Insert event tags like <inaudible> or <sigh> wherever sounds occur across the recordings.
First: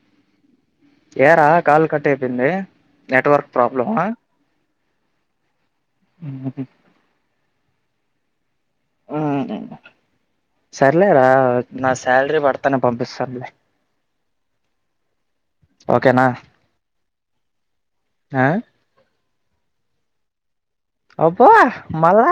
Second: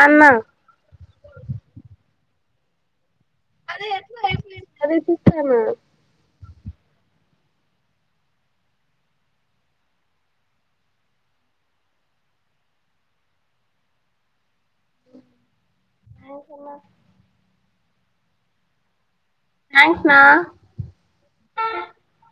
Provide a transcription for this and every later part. అన్నా ఏ రా కాలు కట్ అయిపోయింది నెట్వర్క్ ప్రాబ్లమ్ ఆ అదే చూస్తాన్న మ్ హు మ్... సర్లే రా నా శాలరీ పడతె నే పంపిస్తానులే ఓకే నా ఆ... థ్యాంక్స్నా అబ్బో మళ్ళ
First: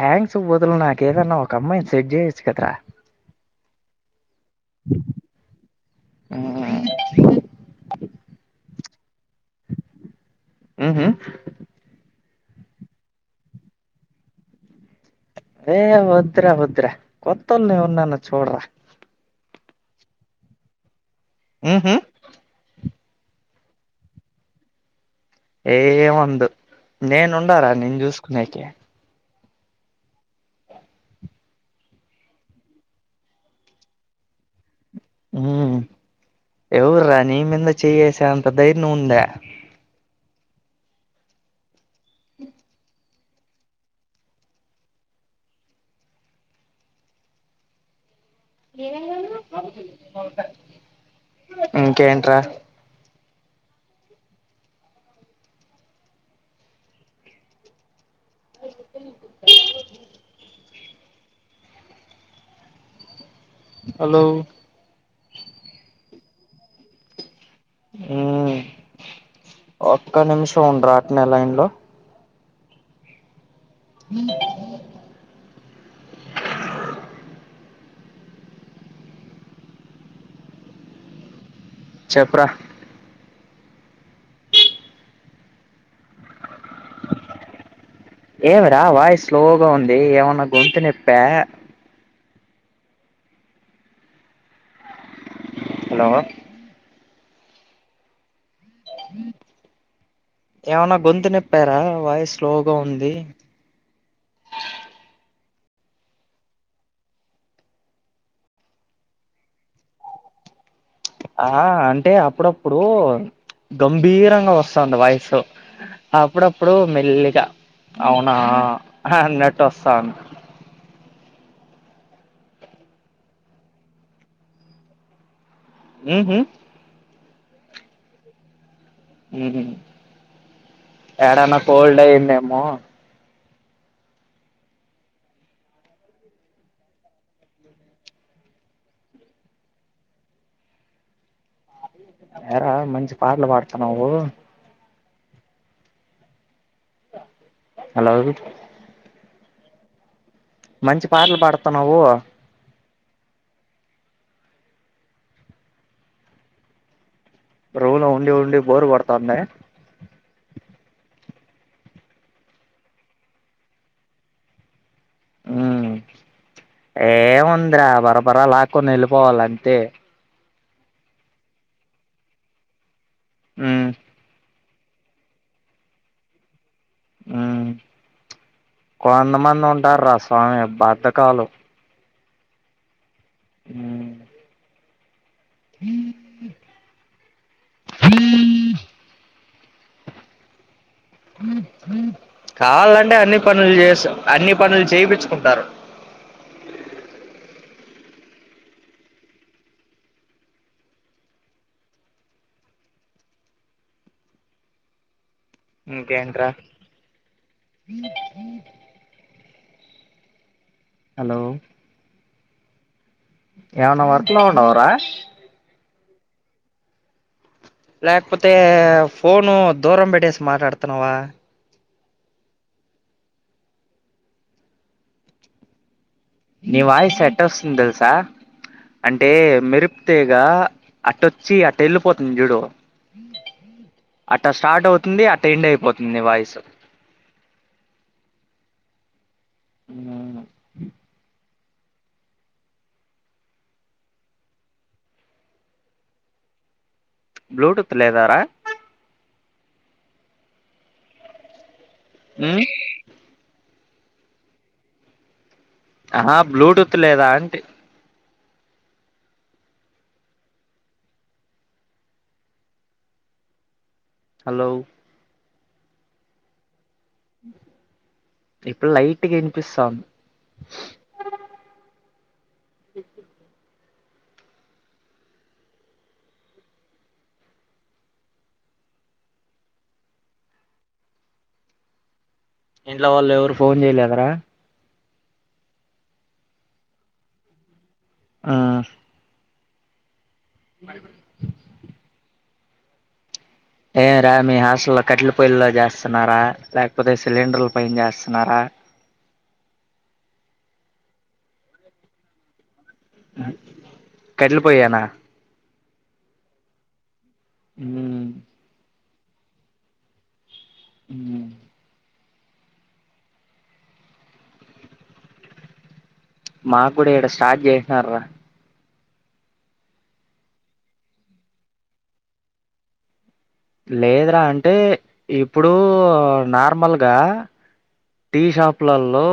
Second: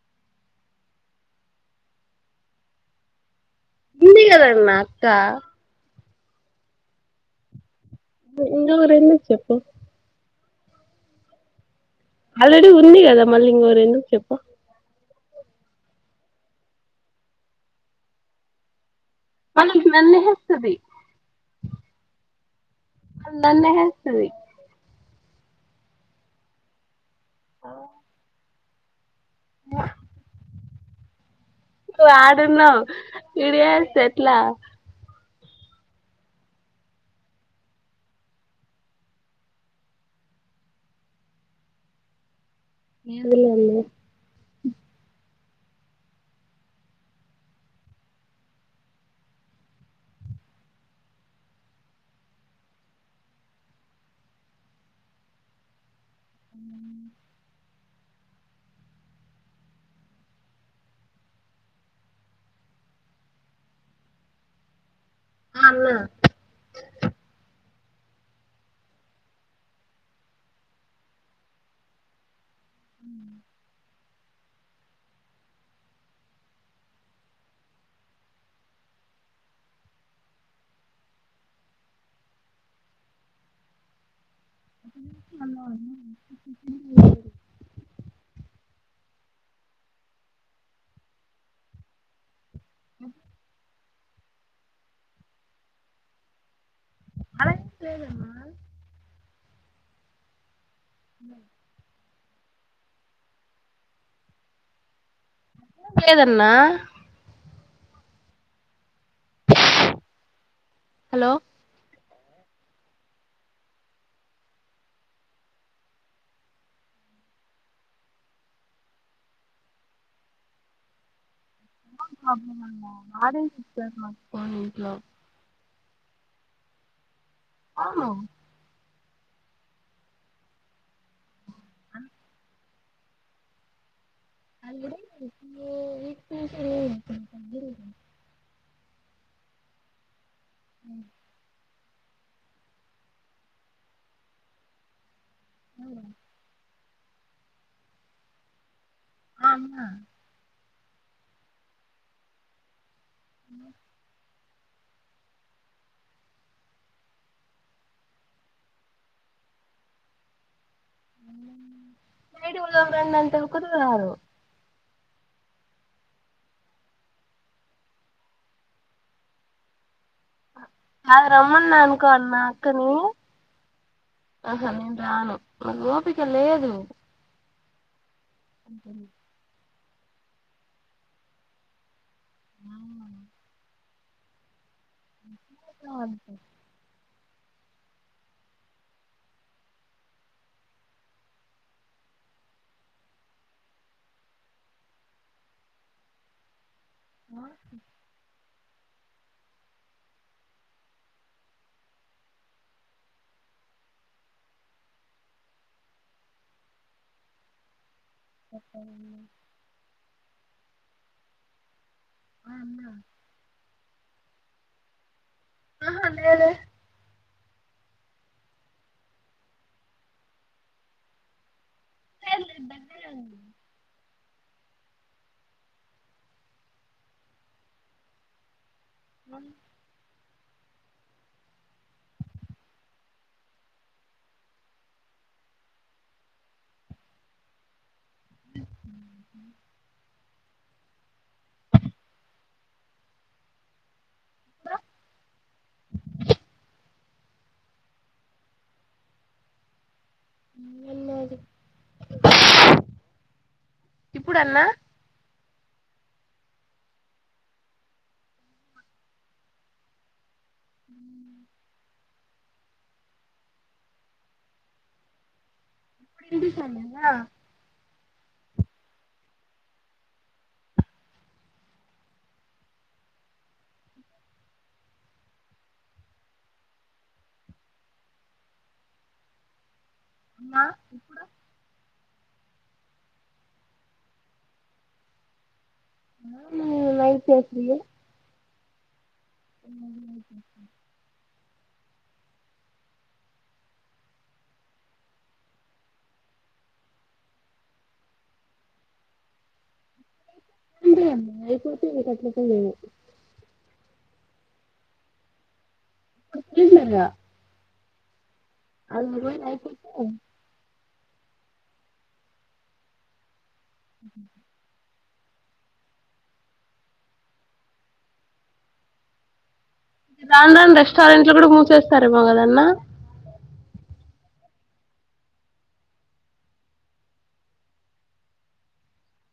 థ్యాంక్స్ బొదులు నాకెదైన ఒక అమ్మాయి ని సెట్ చేయొచ్చు కదరా ఉంది గదా నాకా మ్ ఎకావరంద వచ్చ అప్ప <unintelligible> మ్ హు ఆల్రెడీ ఉంది కదా మళ్ళీ ఇంకొకరు ఎందుకు చెప్పు ఏయ వొద్ర వొద్ర కొత్తల్ని ఎవరన్నన్న చూడరా నన్నహస్తది <unintelligible> మ్.. హుమ్మ్ అ నన్నే హెహెస్తది ఏ... మందు నేనుండారా నిను చూసుకునేకి ఆ <unintelligible> నువు ఆడున్నావు ఇంటి చేస్తెఎట్లా మ్... ఎవర్రా నీమింద చేయ్యెసె అంత ధైర్యం ఉందా ఏదో లె <unintelligible> అళ ఇంకేంట్రా మ్.. అ <unintelligible> హలో ఆ... ఆ.. మ్ ఒక్క నిమిషం ఉండరా అట్నె లైన్లో హ <unintelligible> ఉ చప్ర అ <unintelligible> ఏమిరా వాయిస్ లోగా ఉంది ఏమన్నా గొంతు నొప్పా అ <unintelligible> హలో అలాలేదుమ్మా <unintelligible> హ <inaudible> ఏమన్నా గొంతు నొప్పారా వాయసు స్లోగా ఉంది అ లేదన్నా హలో ఆ అంత టే అప్పుడప్పుడు గంభీరంగా వస్తుంది వాయిసు అప్పుడప్పుడు మెల్లిగా అవునా అన్నట్టు వస్తాంది ఎ ప్రాబ్ నాడేకో వీట్లో <unintelligible> ఉ.... హుమ్ ఆ.,.. ఆ మ్ హు ఎడనా కోల్డ్ అయ్యందేమో అ అ ఎరా మంచి పాటలు పాడుతున్నవు అ హలో ఆ అమ్మ మంచి పాటలు పాడుతున్నా్ అ ప్రోలో ఉండి ఉండి బోరు కొడుతాందా అంతకుదారు ఉమ్ ఏముందిరా బరబరా లాక్కుని వెళ్ళిపోవాలంతే అ రమ్మన్నా అనుకో అన్న అక్కని ఉమ్ ఆహా నేను రాను నాకు వోపిక లేదు అంటుంది. కొంత మందున్ టార్రా స్వామి బద్దకాలు హమ్ ఉమ్ <inaudible> హ <inaudible> కావాలంటే అన్ని పనులు చేస్త అన్ని పనులు చేయించుకుంటారు అ <inaudible> ఇకేంటీరా చెప్పలి నువ్వే హలో అ అన్నా ఏవన్నా వర్కలో ఉన్నావరా ఆహ లేదే లేకపోతే ఫోను దూరం పెట్టేసి మాట్లాడుతున్నావా లేదు లేదు దగ్గరనే ఉన్నాను ని వాయిస్ ఎట్టువస్తుందో తెలుసా అంటే మెరుపు తీగ గా అట్టొచ్చి అట్ట వెళ్ళిపోతుంది జూడు అట్ట స్టార్ట్ అవుతుంది అట్ట ఎండ్ అయిపోతుంది ని వాయిసు ఆ <inaudible> బ్లూటూత్ లేదారా ఉన్నది హమ్ ఇప్పుడు అన్నా ఆహ బ్లూటూత్ లేదా అంటీ హలో వినిపిస్తాంది. ఇప్పుడు లైట్ గా వినిపిస్తా స్తంది అ ఇప్పుడు ఇంట్లో వాళ్ళు ఎవరు ఫోన్ చేయలేదరా ఆ మై చేసింది ఆ మ్మ్ బాయ్ బాయ్ ఏం రా మీ హాస్టల్లో కట్టెల పొయ్యిల్లో చేస్తన్నారా లేకపోతే సిలిండర్ల పైన చేస్తన్నారా అంతే అమ్మా అయిపోతే ఇక కట్టెల పొయ్యేలే కట్టెల పొయ్యేనా కచ్చితంగా హ్మ్ ఆలు రోజులు అయిపోతాయి హ్మ్ మాక్కూడా ఈడ స్టార్ట్ చేసినారురా రాను రానను రెస్టారెంట్లు కూడా మూసేస్తారేమో కదన్నా లేదురా అంటే ఇప్పుడూ నార్మల్గా టీ షాపులల్లో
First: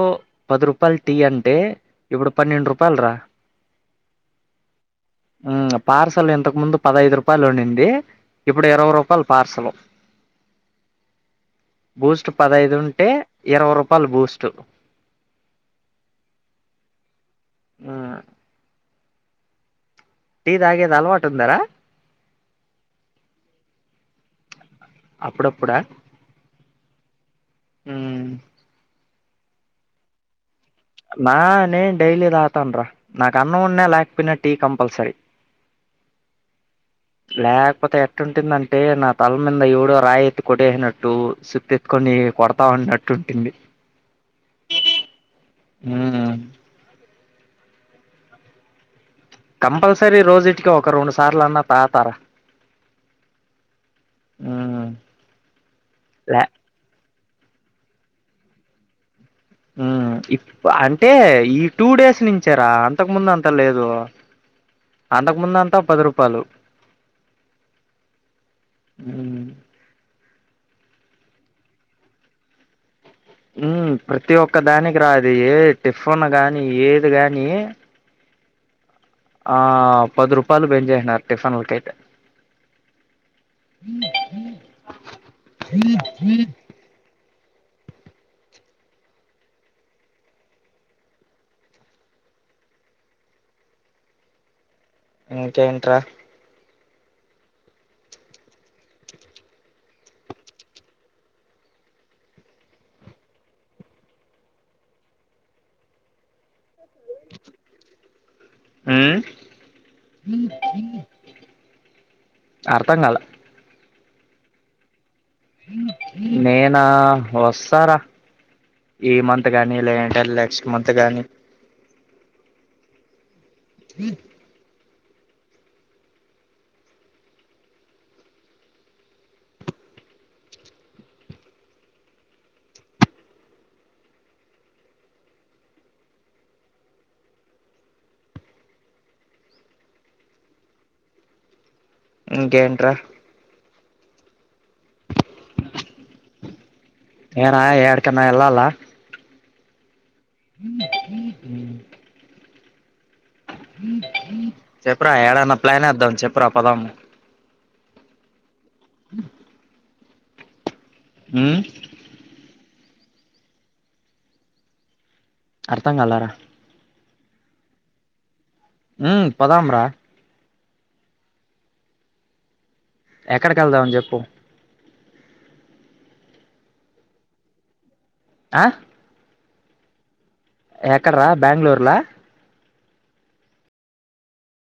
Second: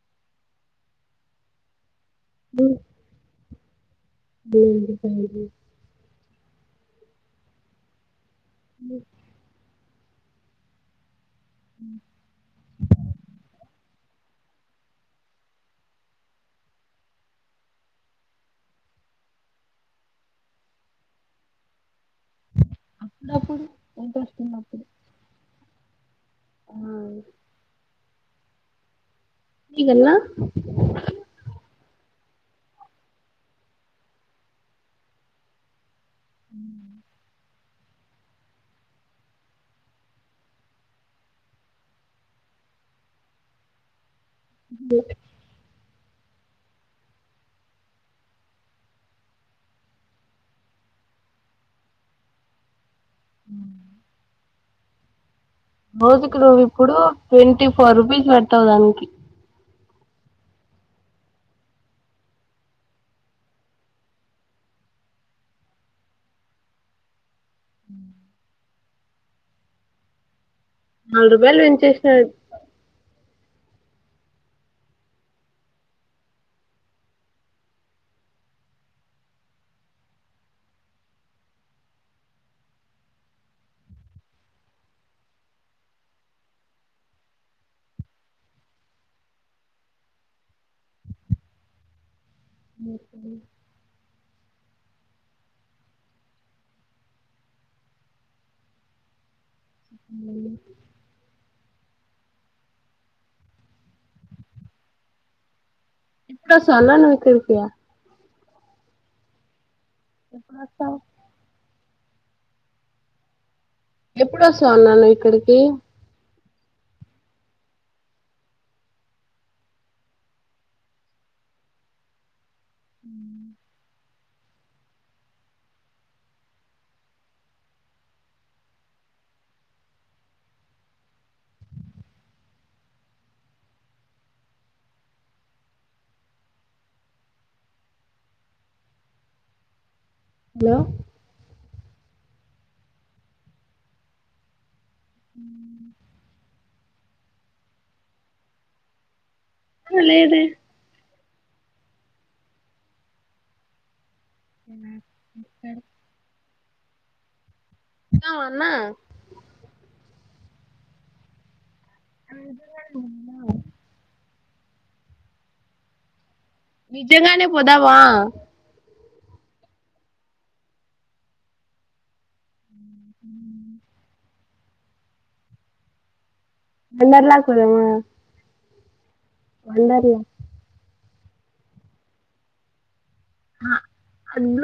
పది రూపాయల టీ అంటే ఇప్పుడు పన్నెండు రూపాయల్రా హ్మ్ పార్సల్ ఇంతకు ముందు పదైదు రూపాయలుండింది ఇప్పుడు ఇరవై రూపాయలు పార్సలు బూస్ట్ పదైదు ఉంటే రూపాయలు బూస్టు హ్మ్ టీ దాగేది అలవాటు ఉందారా అప్పుడప్పుడు వంట వస్తున్నప్పుడు అప్పుడప్పుడా ఆ హ్మ్ ఇగన్నా అన్నా నేను డైలీ దాగుతానురా నాకు అన్నం ఉన్నా లేకపోయినా టీ కంపల్సరీ లేక్ పోతే ఎట్టుంటుందంటే నా తల మీద ఎవడో రాయి ఎత్తి కొట్టేసినట్టు సుత్తి ఎత్తుకొని కొడతావున్నట్టు ఉంటుంది. హ్మ్ కంపల్సరీ రోజిటికి ఒక రెండు సార్లు అన్నా తాగతారా ఊహు రోజుకు నువ్వు ఇప్పుడు ట్వంటీ ఫోర్ రూపీస్ పెడతావు దానికి హ్మ్ ఇప్పు అంటే ఈ టూ డేస్ నుంచేరా అంతకుముందు అంత లేదు అంతకుముందు అంతా పది రూపాయలు నాలుగు రూపాయలు పెంచేసినారు హ్మ్ ప్రతి ఒక్క దానికి రా అది ఏ టిఫిన్ గానీ ఏది గానీ ఆ పది రూపాయలు బెంచేసినారు టిఫిన్లకైతే ఇంకేంట్రా ఎప్పుడొస్తవన్న నువ్వు ఇక్కడికి హ్మ్ ఎప్పుడొస్తావ్ అర్థం కాలా ఎప్పుడు వస్తావన్న నేను ఏక్కడికి నేనా వస్తారా ఈ మంత్ గాని లేదంటే నెక్స్ట్ మంత్ గాని హలో ఇంకేంట్రా హ్మ్ ఏరా ఏడ్కన్నా ఎలలా హలో లేదే హ్మ్ చెప్రా ఏడనా ప్లాన్ ఏదం చెప్ రా పదాం వస్తావా నా హ్మ్ <inaudible> అర్థం కాలరా నిజంగానే పోదామా హ్మ్ పోదాం రా ఎక్కడికి ఎల్దాం చెప్పు విన్డార్లక్ పోదామా ఆ వండర్ లా ఎక్కడరా బెంగళూర్ల హ అందులో